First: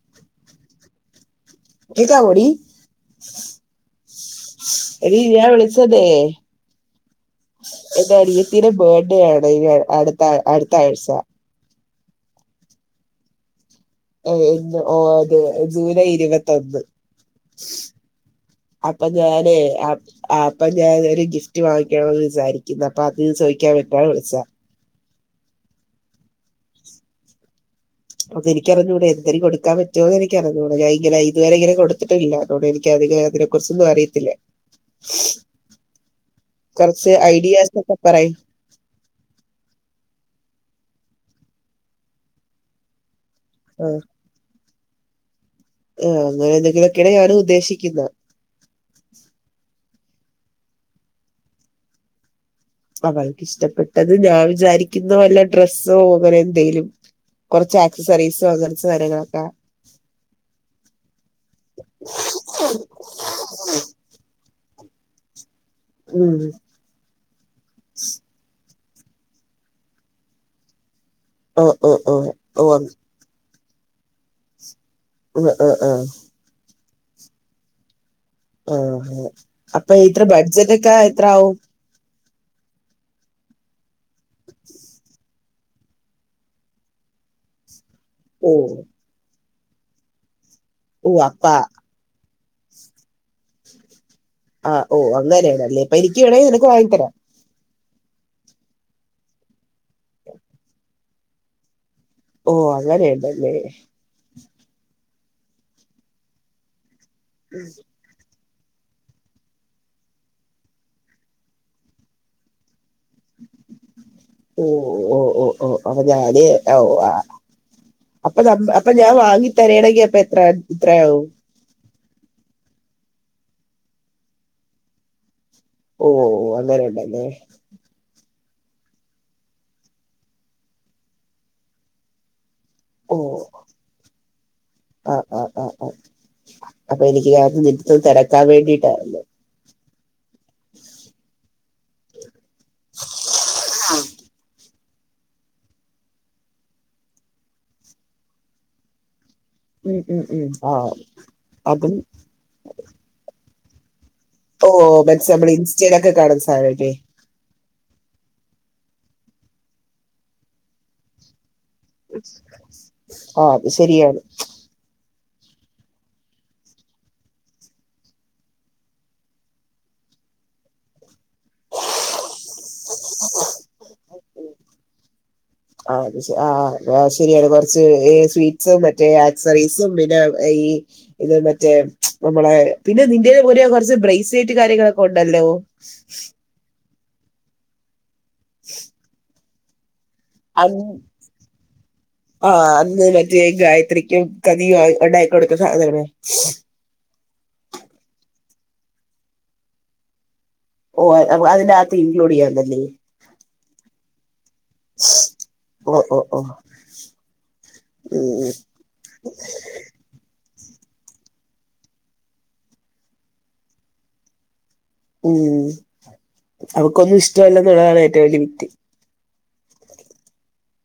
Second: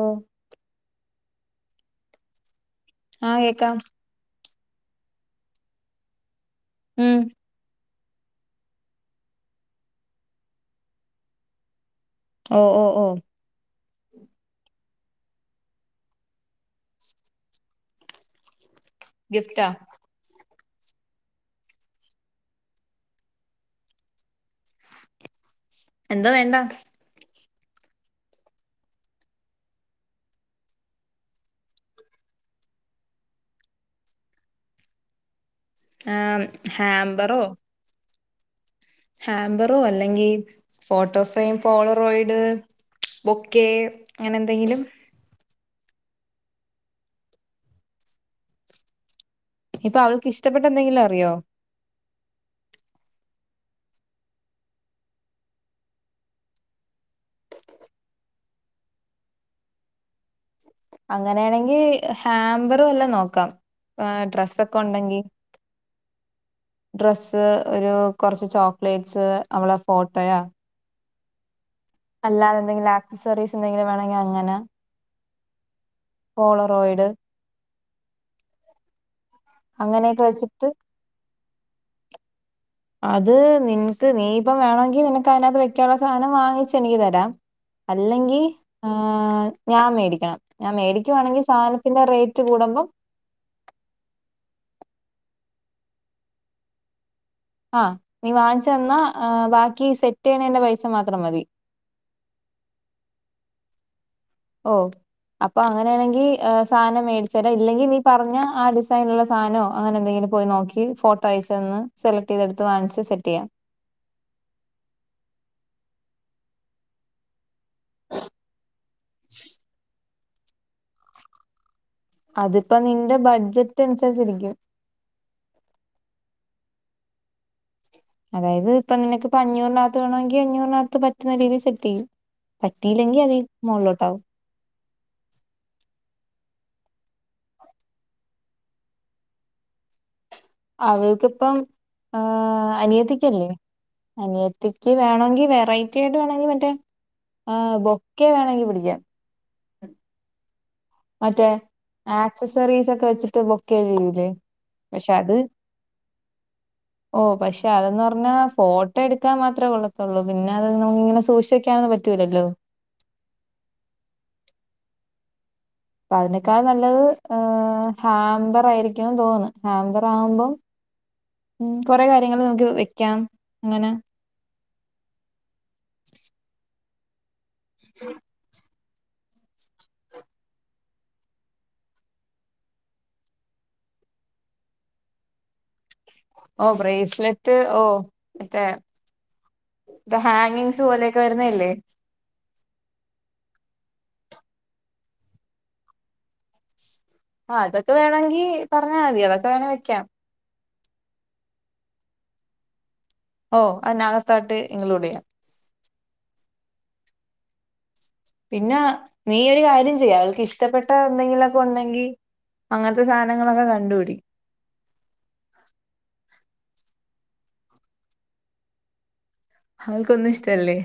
ഓ ഇതാവോടീ ആഹ് കേക്കാം എടീ ഞാൻ വിളിച്ചതെ ഉം എൻ്റെ അനിയത്തിന്റെ ബേർത്ത്ഡേ ആണ് ഈ അടുത്ത അടുത്ത ആഴ്ച ഓ ഓ ഓ ഓ എന്ന് ആഹ് അതെ ജൂലൈ ഇരുപത്തൊന്ന് അപ്പം ഞാനേ ഗിഫ്റ്റാ അം ആഹ് അപ്പം ഞാന് ഒരു ഗിഫ്റ്റ് വാങ്ങിക്കണമന്ന് വിചാരിക്കുന്നു അപ്പൊ അത് ചോദിക്കാൻ ഇപ്പഴാ വിളിച്ചാ എന്താ വേണ്ടാ അതെനിക്കറിഞ്ഞൂടാ എന്തെരും കൊടുക്കാൻ പറ്റോന്ന് എനിക്കറിഞ്ഞൂടാ ഞാ ഇങ്ങനെ ഇതുവരെ ഇങ്ങനെ കൊടുത്തിട്ടല്ല അതോ എനിക്കൊരാഗ്രഹം കൊച്ചിന്നും അറിയത്തില്ലാ ആഹ് കുറച്ച് ഹാമ്പറോ ഐഡിയാസ് ഒക്കെ പറയു ഹാമ്പറോ അല്ലെങ്കിൽ ഫോട്ടോ ഫ്രെയിം പോളറോയിഡ് ബൊക്കെ ആ, അങ്ങനെ എന്തെങ്കിലും ആഹ് അങ്ങനെ എന്തെങ്കിലുംക്കെണ് ഞാനും ഉദ്ദേശിക്കുന്ന ഇപ്പൊ അവൾക്ക് ഇഷ്ടപ്പെട്ട എന്തെങ്കിലും അറിയോ അവൾക്ക് ഇഷ്ടപ്പെട്ടത് ഞാൻ വിചാരിക്കുന്ന വല്ല ഡ്രസ്സോ അങ്ങനെ എന്തെലും കുറച്ച് ആക്സസറീസോ ങ്ങനത്തെ സാധനങ്ങളൊക്കെ അങ്ങനെയാണെങ്കിൽ ഹാമ്പറും എല്ലാം നോക്കാം ഡ്രസ്സൊക്കെ ഉണ്ടെങ്കിൽ ഉം ഡ്രസ്സ് ഒരു കൊറച്ച് ചോക്ലേറ്റ്സ് അവളെ ഫോട്ടോയാ ഓഹ് ഓഹ് അല്ലാതെന്തെങ്കിലും ആക്സസറീസ് എന്തെങ്കിലും വേണങ്കി അങ്ങനെ ഉവ്വ് അഹ് അഹ് പോളറോയിഡ് ആഹ് അഹ് അപ്പൊ ഇത്ര അങ്ങനെയൊക്കെ വെച്ചിട്ട് ബഡ്ജറ്റ് ഒക്കെ എത്ര ആവും അത് നിനക്ക് നീ ഇപ്പം വേണമെങ്കി നിനക്ക് അതിനകത്ത് വെക്കാനുള്ള സാധനം വാങ്ങിച്ചനിക്ക് തരാം അല്ലെങ്കി ഓ ആഹ് ഞാമേടിക്കണം ഞാൻ ഓ അപ്പ മേടിക്കുവാണെങ്കിൽ സാധന പിന്നെ റേറ്റ് കൂടുമ്പം ആഹ് ഓഹ് അങ്ങനെയേണല്ല അപ്പൊ എനിക്ക് വേണെങ്കി നിനക്ക് വാങ്ങി തരാം ആഹ് നീ വാങ്ങിച്ചു തന്നാ ബാക്കി സെറ്റ് ചെയ്യണന്റെ പൈസ മാത്രം മതി ഓഹ് അങ്ങനെണ്ടല്ലേ ഓഹ് അപ്പൊ അങ്ങനെയാണെങ്കിൽ സാധനം മേടിച്ചരാ ഇല്ലെങ്കിൽ നീ പറഞ്ഞ ആ ഡിസൈനുള്ള സാധനോ അങ്ങനെന്തെങ്കിലും പോയി നോക്കി ഫോട്ടോ അയച്ചതന്ന് സെലക്ട്യ്തടുത്ത് വാങ്ച്ച് സെറ്റ് യാം ഓഹ് ഓഹ് ഓഹ് ഓഹ് ഓഹ് അപ്പൊ ഞാന് ഓഹ് ആഹ് അപ്പൊ ന അപ്പൊ ഞാൻ വാങ്ങി തരേണെങ്കി അപ്പൊ എത്ര ത്രയാവും അതിപ്പോ നിന്റെ ബഡ്ജറ്റ് അനുസരിച്ചിരിക്കും ഓഓ അങ്ങനെയണ്ടല്ലേ അതായത് ഇപ്പൊ നിനക്ക്പ്പ അഞ്ഞൂറികത്ത് വേണമെങ്കി അഞ്ഞൂറിനകത്ത് പറ്റുന്ന രീതിൽ സെറ്റ് ചെയ്യും ഓ പറ്റിയില്ലെങ്കിൽ അത് മോളിലോട്ടാവും ആഹ് ആഹ് ആഹ് അഹ് അപ്പൊ എനിക്ക് കണം [unintelligible] തിരക്കാൻ വേണ്ടിയിട്ടായിരുന്നു അവൾക്കിപ്പം ഏഹ് അനിയത്തിക്കല്ലേ അനിയത്തി [unintelligible] വേണങ്കിൽ വെറൈറ്റി ആയിട്ട് വേണങ്കിൽ മറ്റേ ബൊക്കെ വേണങ്കിൽ പിടിക്കാം ഉം ഉം ഉം ആഒ മറ്റേ ആക്സസറീസ് ഒക്കെ വെച്ചിട്ട് ബൊക്കെ ചെയ്യൂ ലേ ഓഹ് മൻസ്സിമ്മൾ ഇൻസ്റ്റൽ ഒക്കെ കാണുന്ന സാനല്ലേ ഓഹ് പക്ഷെ അതെന്ന് പറഞ്ഞാ ഫോട്ടോ എടുക്കാൻ മാത്രേ കൊള്ളത്തുള്ളൂ പിന്നെ അത് നമങ്ങനെ സൂക്ഷ ക്യാനൊന്നും പറ്റൂല്ലല്ലോ ആഹ് അത് ശരിയാണ് അപ്പ അതിനേക്കാൾ നല്ലത് ഏഹ് ഹാംമ്പറായിരിക്കുംന്ന് തോന്നുന്നു ഹാമ്പർ ആകുമ്പം [inaudible] ഉ കൊറെ കാര്യങ്ങൾ നമുക്ക് വെക്കാം അങ്ങനെ ആഹ് അത് ആഹ് ആഹ് ശരിയാണ് കുറച്ച് സ്വീറ്റ്സും മറ്റേ ആക്സറീസും പിന്നെ ഈ ഇത് മറ്റേ നമ്മളെ പിന്നെ ഇന്ത്യെ പോലെ കുറച്ച് ബ്രൈസിലേറ്റ് കാര്യങ്ങളൊക്കെ ഉണ്ടല്ലോ [unintelligible] ഓ ബ്രേസ്ലറ്റ് ഓ മറ്റേ ത ഹാങ്ങിങ്സ് പോലെയൊക്കെ വരുന്നല്ലേ ആഹ് അന്ന് മറ്റേ ഗായത്രിക്കും കഥിയും ആ ഉണ്ടായിക്ക കൊടുക്കുന്ന സാധണ ആഹ് അതൊക്കെ വേണമെങ്കിൽ പറഞ്ഞാ മതി അതൊെ വേണമെങ്കിൽ വെക്കാം ഓഹ് അതിനകത്ത് ഇൻക്ലൂഡ് ചെയ്യാന്നല്ലേ ഓഹ് അതിനകത്തായിട്ട് ഇൻക്ലൂഡ് ചെയ്യാം ഓഹ് ഓഹ് ഓഹ് പിന്നെ നീ ഒരു കാര്യം ചെയ്യാം അവൾക്ക് ഇഷ്ടപ്പെട്ട എന്തെങ്കിലുമൊക്കെ ഉണ്ടെങ്കിൽ അങ്ങനത്തെ സാധനങ്ങളൊക്കെ കണ്ടുപിടി ഉം അവക്കൊന്നും ഇഷ്ടമല്ല എന്നുള്ളതാണ് ഏറ്റവും വലിയ വറ്റ്തി അവൾക്കൊന്നും ഇഷ്ടം അല്ലേ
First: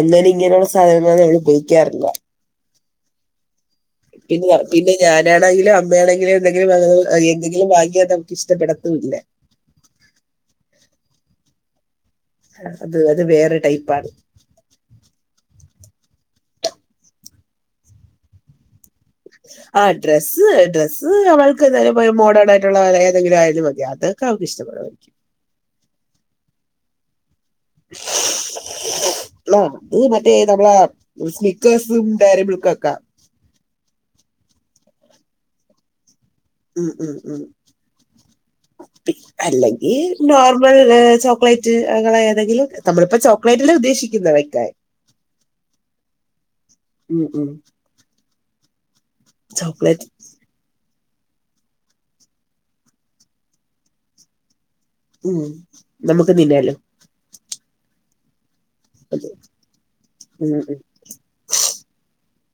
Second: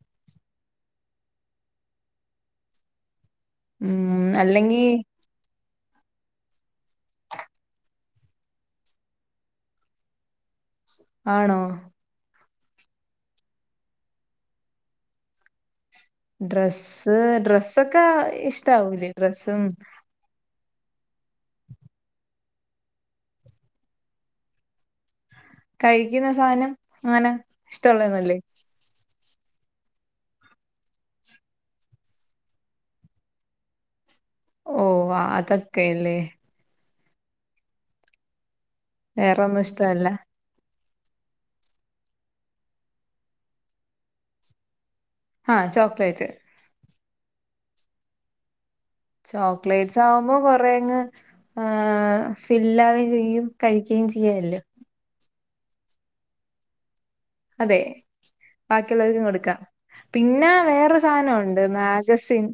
അങ്ങനെ ഇങ്ങനെയുള്ള സാധനങ്ങളും നമ്മൾ ഉപയോഗിക്കാറില്ല ഉം പിന്നെ അല്ലെങ്കി പിന്നെ ഞാൻ അന്നെ ആണെങ്കിലും അമ്മയാണെങ്കിലും എന്തെിലും എന്തെങ്കിലും വാങ്ങാൽ നമുക്ക്ഷ്ടപ്പെടത്തും ഇല്ല ആണോ അത് അത് വേറെ ടൈപ്പ് ആാണ് ഡ്രസ്സ് ഡ്രസ്സൊക്കെ ഇഷ്ടാവൂല ആഹ് ഡ്രസ്സ് ഡ്രസ്സ് അവൾക്ക് എന്തായാലും മോഡേൺ ആയിട്ടുള്ള ഏതെിലും ആയാലും മതി അതൊക്കെ അവക്ക് ഇഷ്ടം അച്ചൻ പറഞ്ഞാ കഴിക്കും കഴിക്കുന്ന സാനം അങ്ങനെ ഇഷ്ടുള്ളന്നല്ലേ ആഹ് അത് മറ്റേ നമ്മള സ്നിക്കേഴ്സും ഡയറി മിൽക്ക് ഒക്കെ ഓഹ് അതക്കല്ല ഉം ഉം ദ വേറൊന്നും അല്ലെങ്കിൽ ഇഷ്ടമല്ല നമ്മൾ ചോക്ലേറ്റ് ഏതെങ്കിലും നമ്മളിപ്പോ ചോക്ലേറ്റില് ഉദ്ദേശിക്കുന്ന വെക്കാെ ആഹ് ചോക്ലൈറ്റ് ഉം ഉം ചോക്ലേറ്റ്സ് ചോക്ലേറ്റ് ആവുമ്പോ കൊറ അങ്ങ് ഫില്ലാവുകയും ചെയ്യയും കഴിക്കയും ചെയ്യല്ലോ ഉം നമുക്ക് തിന്നാലോ അതെ ബാക്കിയുള്ളവർക്കും അത് കൊടുക്കാം പിന്നെ ഉം ഉം വേറെ അവസാനംണ്ട് മാഗസിൻ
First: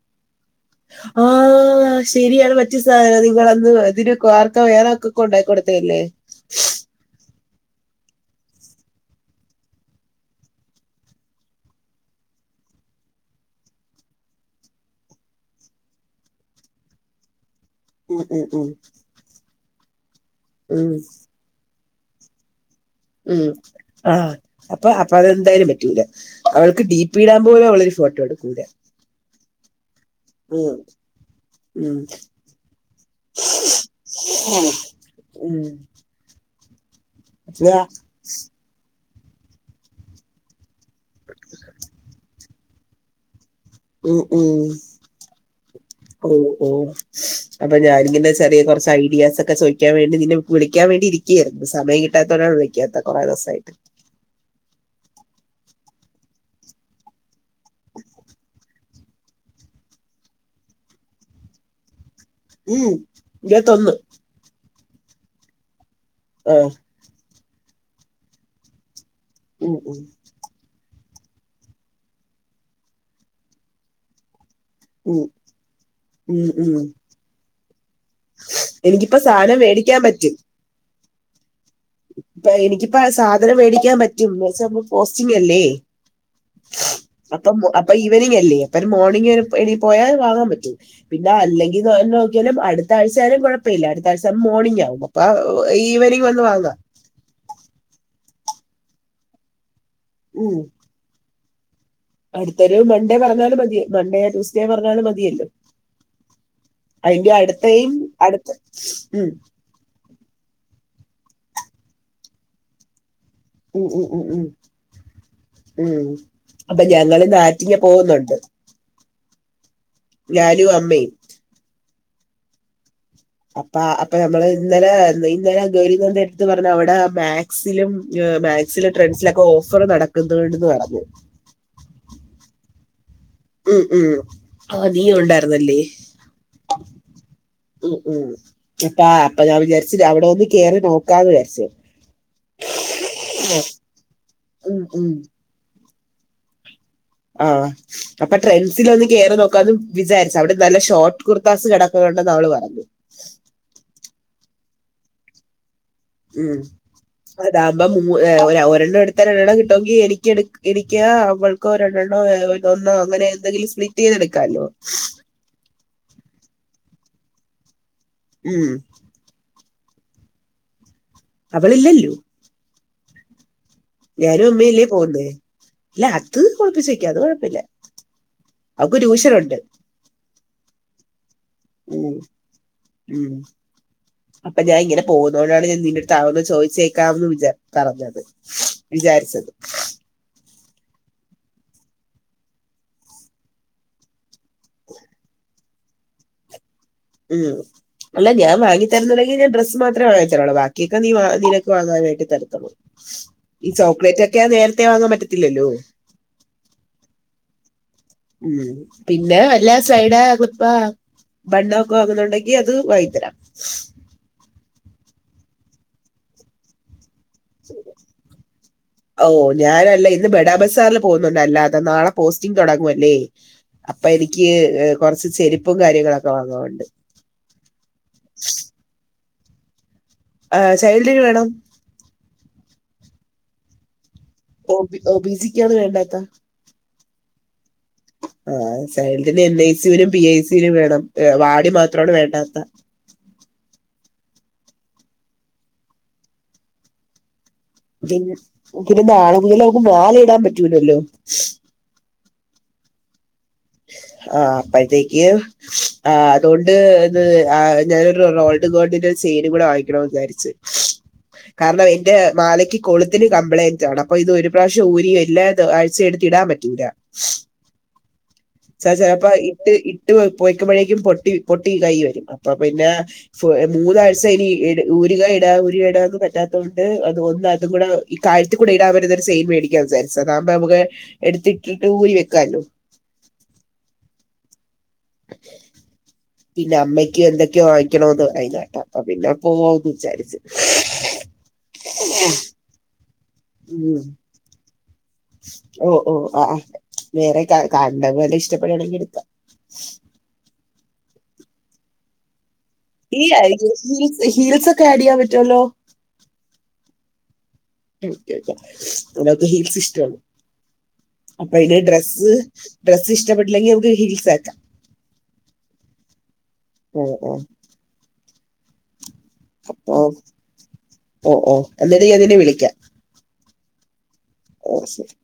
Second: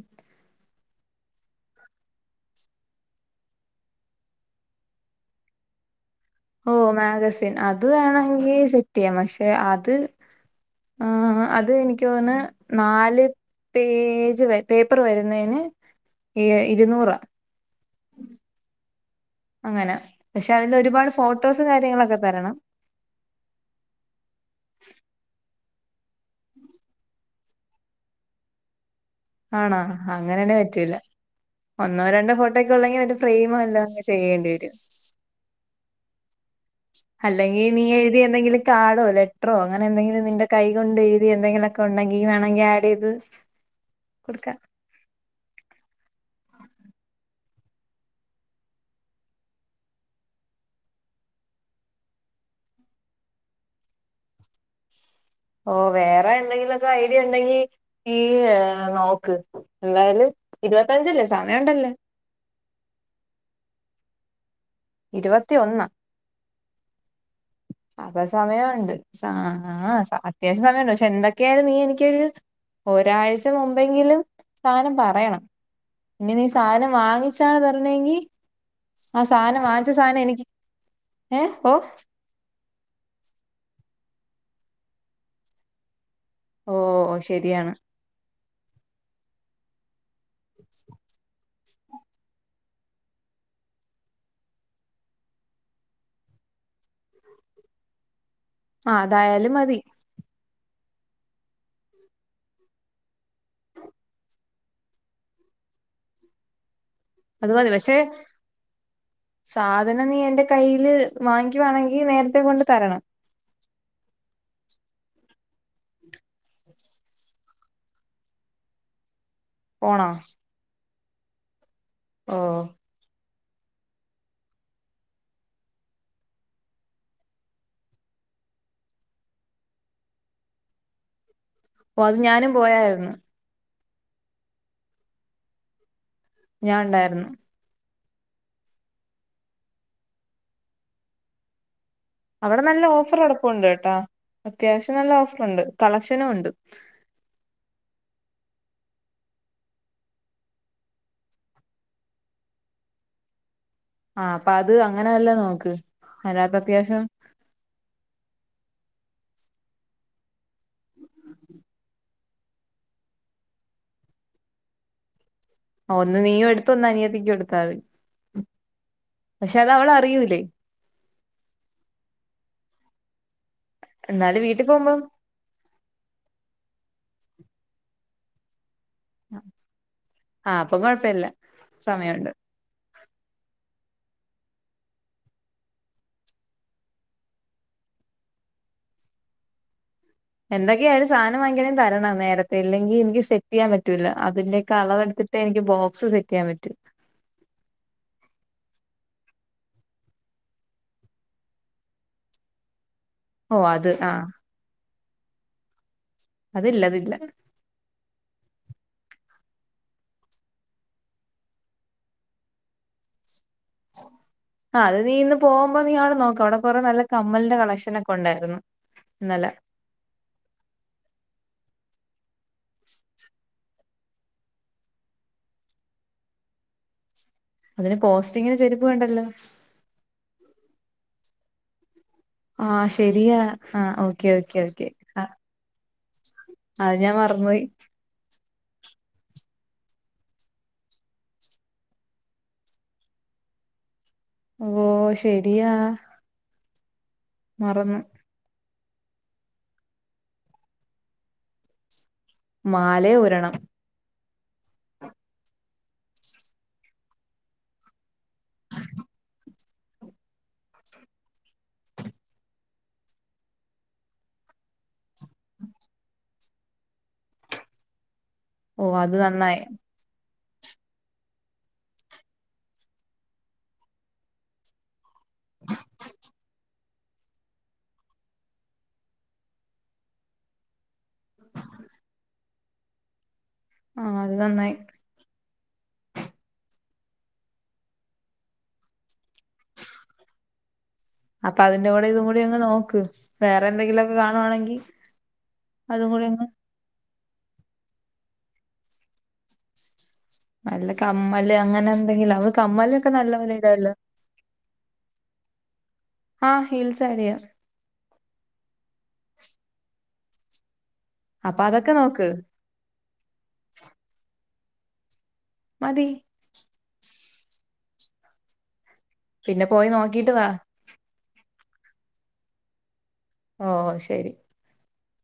ആഹ് ആഹ് ശരിയാണ് മറ്റു സാധനം നിങ്ങളന്ന് ഇതിനൊക്കെ ആർക്കാ വേറെൊക്കൊക്കെ ഉണ്ടായി കൊടുത്തല്ലേ ഓ മാഗസിൻ അത് വേണെങ്കി സെറ്റ് ചെയ്യാം പക്ഷെ അത് ആഹ് അത് എനിക്ക് തോന്ന് നാല് പേജ് പേപ്പർ വരുന്നതിന് ഇരുന്നൂറ ഉം ഉം ഉം അങ്ങനെ പക്ഷെ അതിൽ ഉം, ഒരുപാട് ഫോട്ടോസും കാര്യങ്ങളൊക്കെ തരണം ഉം ആഹ് അപ്പൊ അപ്പൊ അതെന്തായാലും പറ്റൂല അവൾക്ക് ഡി പി ഇടാൻ പോലെ ഉള്ളൊരു ഫോട്ടോ എടുകൂല ആണോ അങ്ങനെയാന്നേ പറ്റൂല ഉം, ഒന്നോ രണ്ടോ ഫോട്ടോ ഒക്കെ ഉള്ളെങ്കിൽ ഒരു ഫ്രെയിമോ എല്ലാം അങ്ങെ ചെയ്യേണ്ടി വരും. ഉം അല്ലെങ്കി ഞാ, നീ എഴുതിയ എന്തെങ്കിലും കാടോ ലെറ്ററോ അങ്ങനെ എന്തെങ്കിലും നിന്റെ കൈ കൊണ്ട് എഴുതി എന്തെങ്കിലുമൊക്കെ ഉണ്ടെങ്കി വേണെങ്കി ആഡയ്ത് ഉം ഉം ഓഹ് ഓഹ് അപ്പൊ ഞാനിങ്ങനെ ചെറിയ കുറച്ച് ഐഡിയാസ് ഒക്കെ ചോദിക്കാൻ വേണ്ടി നിന്നെ വിളിക്കാൻ വേണ്ടി ഇരിക്കു. [unintelligible] സമയം കിട്ടാത്തോണ്ടാണ് വിളിക്ക്യാത്തെ കൊറെ ദെവസായിട്ട്. ഓഹ് വേറെ എന്തെങ്കിലുമൊക്കെ ഐഡിയ ഒണ്ടെങ്കി ഈ നോക്ക്. എന്തായാലും ഇരുപത്തഞ്ചല്ലേ സമയം ഒണ്ടല്ല്. ഉം ഇരുവത്തൊന്ന്. ഇരുവത്തിഒന്ന്. ആഹ് അപ്പൊ സമയോണ്ട് സാ ഉം, ആ ഉം, സ അത്യാവശ്യം സമയ്ണ്ട്. പക്ഷെ എന്തൊക്കെയായാലും നീ എനിക്കൊരു ഒരാഴ്ച മുമ്പെങ്കിലും സാനം ഉം, പറയണം. ഇനി നീ ഉം, ഉം. സാധനം വാങ്ങിച്ചാണ് തരണെങ്കി എനിക്കിപ്പോ ആ സാധനം സാനം വാങ്ങിച്ച മേടിക്കാൻ സാനം പറ്റും എനിക്കി ഏഹ് ഓഹ് ഇപ്പ എനിക്കിപ്പ സാധനം വേടിക്കാൻ പറ്റും ന്നുവെച്ചാ [unintelligible] പോസ്റ്റിംഗ് അല്ലേ. ഓ അപ്പം ശരിയാണ് അപ്പ ഈവനിങ് അല്ലേ പ്പൊ മോർണിംഗ് എനി പോയാ വാങ്ങാൻ പറ്റും. പിന്നെ അല്ലെങ്കി നോ നോക്കിയാലും അടുത്താഴ്ചയാലും കൊഴപ്പല്ല്യ അടുത്ത ആഴ്ച മോർണിംഗ് ആകുമ്പൊ. [unintelligible] ഈവനിംഗ് വന്ന് വാങ്ങ. ആഹ് അതായാലും മതി. ഉം അടുത്തൊരു മൺഡേ പറഞ്ഞാലും മതി മണ്ടേയാ ട്യൂസ്ഡേ പറഞ്ഞാലും മതിയല്ലോ. അത് അതിന്റെയടുത്ത മതി യിം പക്ഷെ അടുത്ത ഉം സാധനം നീ എന്റെ കയ്യില് വാങ്ങിക്കുവാണെങ്കി നേരത്തെ കൊണ്ട് തരണം. ഉം ഉം ഉം ഉം ഉംമ് അപ്പൊ ഞങ്ങള്ന്ന് ആറ്റിങ്ങ പോകുന്നുണ്ട്. പോണ? ഞാനും അമ്മേം. ഓഹ് അപ്പാ അപ്പ നമ്മള് ഇന്നലെ ഇന്ന് ഇന്നലെ ജോലിക്ക് പോകാൻ നേരത്ത് പറഞ്ഞ അവിടെ മാ ക്സിലും ഏ മാക്സിലും ട്രെൻസിലൊക്കെ ഓഫർ നടക്കുന്നുണ്ട്ന്ന് പറഞ്ഞു. ഓഹ് അത് ഞാനും പോയായ്രുന്നു. ഉം ഉം ഓ നീയുണ്ടായിരുന്നല്ലേ ഞാൻണ്ടായിരുന്നു. ഉം ഉം അപ്പ അപ്പൊ ഞാൻ വിചാരിച്ച് അവിടെ ഒന്ന് കേറി നോക്കാന്ന് വിചാരിച്ച്. അവിടെ നല്ല ഓഫർ നടപ്പുണ്ടയെട്ടാ ഉം അത്യാവശ്യം ഉം നല്ല ഓഫറുണ്ട് കളക്ഷനുമുണ്ട്. ആഹ് അപ്പ ട്രെൻഡ്സില് ഒന്ന് കേറി നോക്കാന്നു വിചാരിച്ച്. അവിടെ നല്ല ഷോർട്ട് കുർത്താസ് കെടക്കുന്നുണ്ടെന്ന് അവള് പറഞ്ഞു. ആഹ് അപ്പത് അങ്ങനെ വല്ല നോക്ക്. ഒരാക്ക് അത്യാവശ്യം അതാവുമ്പം മു ഏ ഒരെണ്ണം എടുത്ത രണ്ടെണ്ണം കിട്ടുമെങ്കി എനിക്ക് എടുക്ക് എനിക്ക്യാ അവൾ ക്കോ രണ്ടെണ്ണോ എ ഒന്നോ അങ്ങനെ എന്തെങ്കിലും സ്പ്ളിറ്റ് ചെയ്തെടുക്കാല്ലോ. ഒന്ന് നീയും എടുത്തൊ ഒന്ന് അനിയത്തിക്കും എടുത്താതി. ഉം പക്ഷെ അതവളറിയൂല്ലേ. അവളില്ലല്ലോ. എന്നാലും ഞാനും വീട്ടിൽ ഉമ്മി ല്ലേ പോകുമ്പം പോവുന്നേ. ല്ല അത് [unintelligible] അത് കൊഴപ്പല്ല്യ. അവൾക്ക് ട്യൂഷനുണ്ട്. ആഹ് അപ്പ കൊഴപ്പല്ല്യ. ഉം ഉം അപ്പ ഞാൻ ഇങ്ങനെ പോകുന്നോണ്ടാണ് ഞാൻ നിന്റെ അടുത്ത് അതൊന്ന് ചോയ്ച്ചേക്കാമെന്ന് വിചാരി പറഞ്ഞത്. [unintelligible] വിചാരിച്ചത്. എന്തൊക്കെയായാലും സാധനം വാങ്ങിക്കണേ തരണം നേരത്തെ ഇല്ലെങ്കിൽ എനിക്ക് സെറ്റ് ചെയ്യാൻ പറ്റൂല്ല അതിന്റെയൊക്കെ അളവെടുത്തി പ്പൊ എനിക്ക് ബോക്സ് സെറ്റെയ്യാൻ പറ്റും ഉം അല്ല ഞാൻ വാങ്ങി തരുന്നുണ്ടെങ്കിൽ ഞാൻ ഡ്രസ് മാത്രേ വാങ്ങിച്ചുത്തരുള്ളു ബാക്കിയൊക്കെ നീ നിനക്ക് വാങ്ങാനായിട്ട് തരത്തൊള്ളൂ. ഓഹ് ഈ അത് ചോക്ലേറ്റ് ആഹ് ഒക്കെ നേരത്തെ വാങ്ങാൻ പറ്റത്തില്ലല്ലോ അതില്ലതില്ല ഉം പിന്നെ വല്ലൊ സ്ലൈഡോ ക്ലിപ്പോ ബണ്ണൊക്കെ വാങ്ങുന്നുണ്ടെങ്കി അത് വാങ്ങി തരാം ആ അത് നീ ഇന്ന് പോകുമ്പോ നീ അവിടെ നോക്ക് അവിടെ കൊറേ നല്ല കമ്മലിന്റെ കളക്ഷൻ ഒക്കെ ഉണ്ടായിരുന്നു ഇന്നലെ ഞാനല്ലേ ഇന്ന് ബഡാ ബസാറിൽ പോകുന്നുണ്ട് അല്ലാതെ നാളെ പോസ്റ്റിംഗ് തൊടങ്ങുവല്ലേ അപ്പൊ എനിക്ക് കൊറച്ച് ചെരുപ്പും കാര്യങ്ങളൊക്കെ വാങ്ങാനുണ്ട്. അതിന് പോസ്റ്റിങ്ങിന് ചെരുപ്പ് വേണ്ടല്ലോ ആ ചൈൽഡിന് വേണം ആ ശെരിയാ ആ ഓക്കെ ഓക്കെ ഒ ഓക്കെ ഒ ആ ബി സിക്കാണ് വേണ്ടാത്ത അത് ഞാൻ മർന്നോയ് ആ ചൈൽഡിന് എൻ ഐ സി വരും പി ഐ സിൽ വേണം വാർഡി മാത്രമാണ് വേണ്ടാത്ത ഓ ശരിയാ മറന്നു ഇൻ പിന്നെ നാളെ മുതൽ അവക്ക് മാലയിടാൻ പറ്റൂലല്ലോ മാലേം ഊരണം ആ അപ്പഴത്തേക്ക് ആ അതോണ്ട് ഇത് ആ ഞാനൊരു റോൾഡ് ഗോൾഡിന്റെ ഒരു ചെയിനും കൂടെ വാങ്ങിക്കണോന്ന് വിചാരിച്ച് കാരണം എന്റെ മാലയ്ക്ക് കൊളുത്തിന് കംപ്ലയിന്റ് ആണ് അപ്പൊ ഇത് ഒരു പ്രാവശ്യം ഊരിയില്ലാ ത് അഴിച്ചെടുത്ത് ഇടാൻ പറ്റൂല ഓ ച്ചാ അത് ചെലപ്പൊ നന്നായി ഇട്ട് ഇ ട്ട് പോയ്ക്കുമ്പോഴേക്കും പൊട്ടി പൊട്ടി കൈയി വരും അപ്പൊ പിന്നെ മൂന്നാഴ്ച ഇനി ഊരുക ഇടുക ഊരുക ഇടുക ഒന്നും പറ്റാത്തോണ്ട് അത് അത് ഒന്ന് അതും കൂടെ ഈ കഴുത്തിൽ കൂടി ഇടാൻ പറ്റുന്നൊരു ചെയിൻ മേടിക്കാന്നു വിചാരിച്ചു അതാകുമ്പോ നമുക്ക് എടുത്തിട്ടിട്ട് ഊരി വെക്കാലോ ആ അത് നന്നായി പിന്നെ അമ്മയ്ക്കും എന്തൊക്കെയോ വാങ്ങിക്കണോന്ന് പറയുന്നത് കേട്ട് അപ്പൊ പിന്നെ പോവാന്ന് വിചാരിച്ചു. അപ്പൊ അതിന്റെ കൂടെ ഇതും കൂടി ഒന്ന് നോക്ക് വേറെ ഉം എന്തെങ്കിലുമൊക്കെ കാണുവാണെങ്കി ഓ ഓ ആ വേറെ ക കണ്ടതുവല്ലോം ഇഷ്ടപ്പെടുകയാണെങ്കിൽ എടുക്കാം നല്ല കമ്മല് അങ്ങനെന്തെങ്കിലും അവക്ക് കമ്മല് ഈ [unintelligible] ഹീൽസൊക്കെ ആഡെയ്യാൻ പറ്റൊല്ലോ ആ ഹീൽസ് ആഡ് ചെയ്യാം [unintelligible] അവക്ക് ഹീൽസ് ഇഷ്ടമാണ് അപ്പൊ ഇത് അതൊക്കെ നോക്ക് ഡ്രെസ്സ് ഡ്രെസ്സ് ഇഷ്ടപ്പെട്ടില്ലെങ്കി നമുക്ക് ഹീൽസ് ആക്കാം മതി ഉം ഉം പിന്നെ പോയി അപ്പൊ നോക്കിട്ട് വാ ഓ ഓ എന്നിട്ട് ഞാൻ നിന്നെ വിളിക്കാം ഓ ശരി ഓ ശരി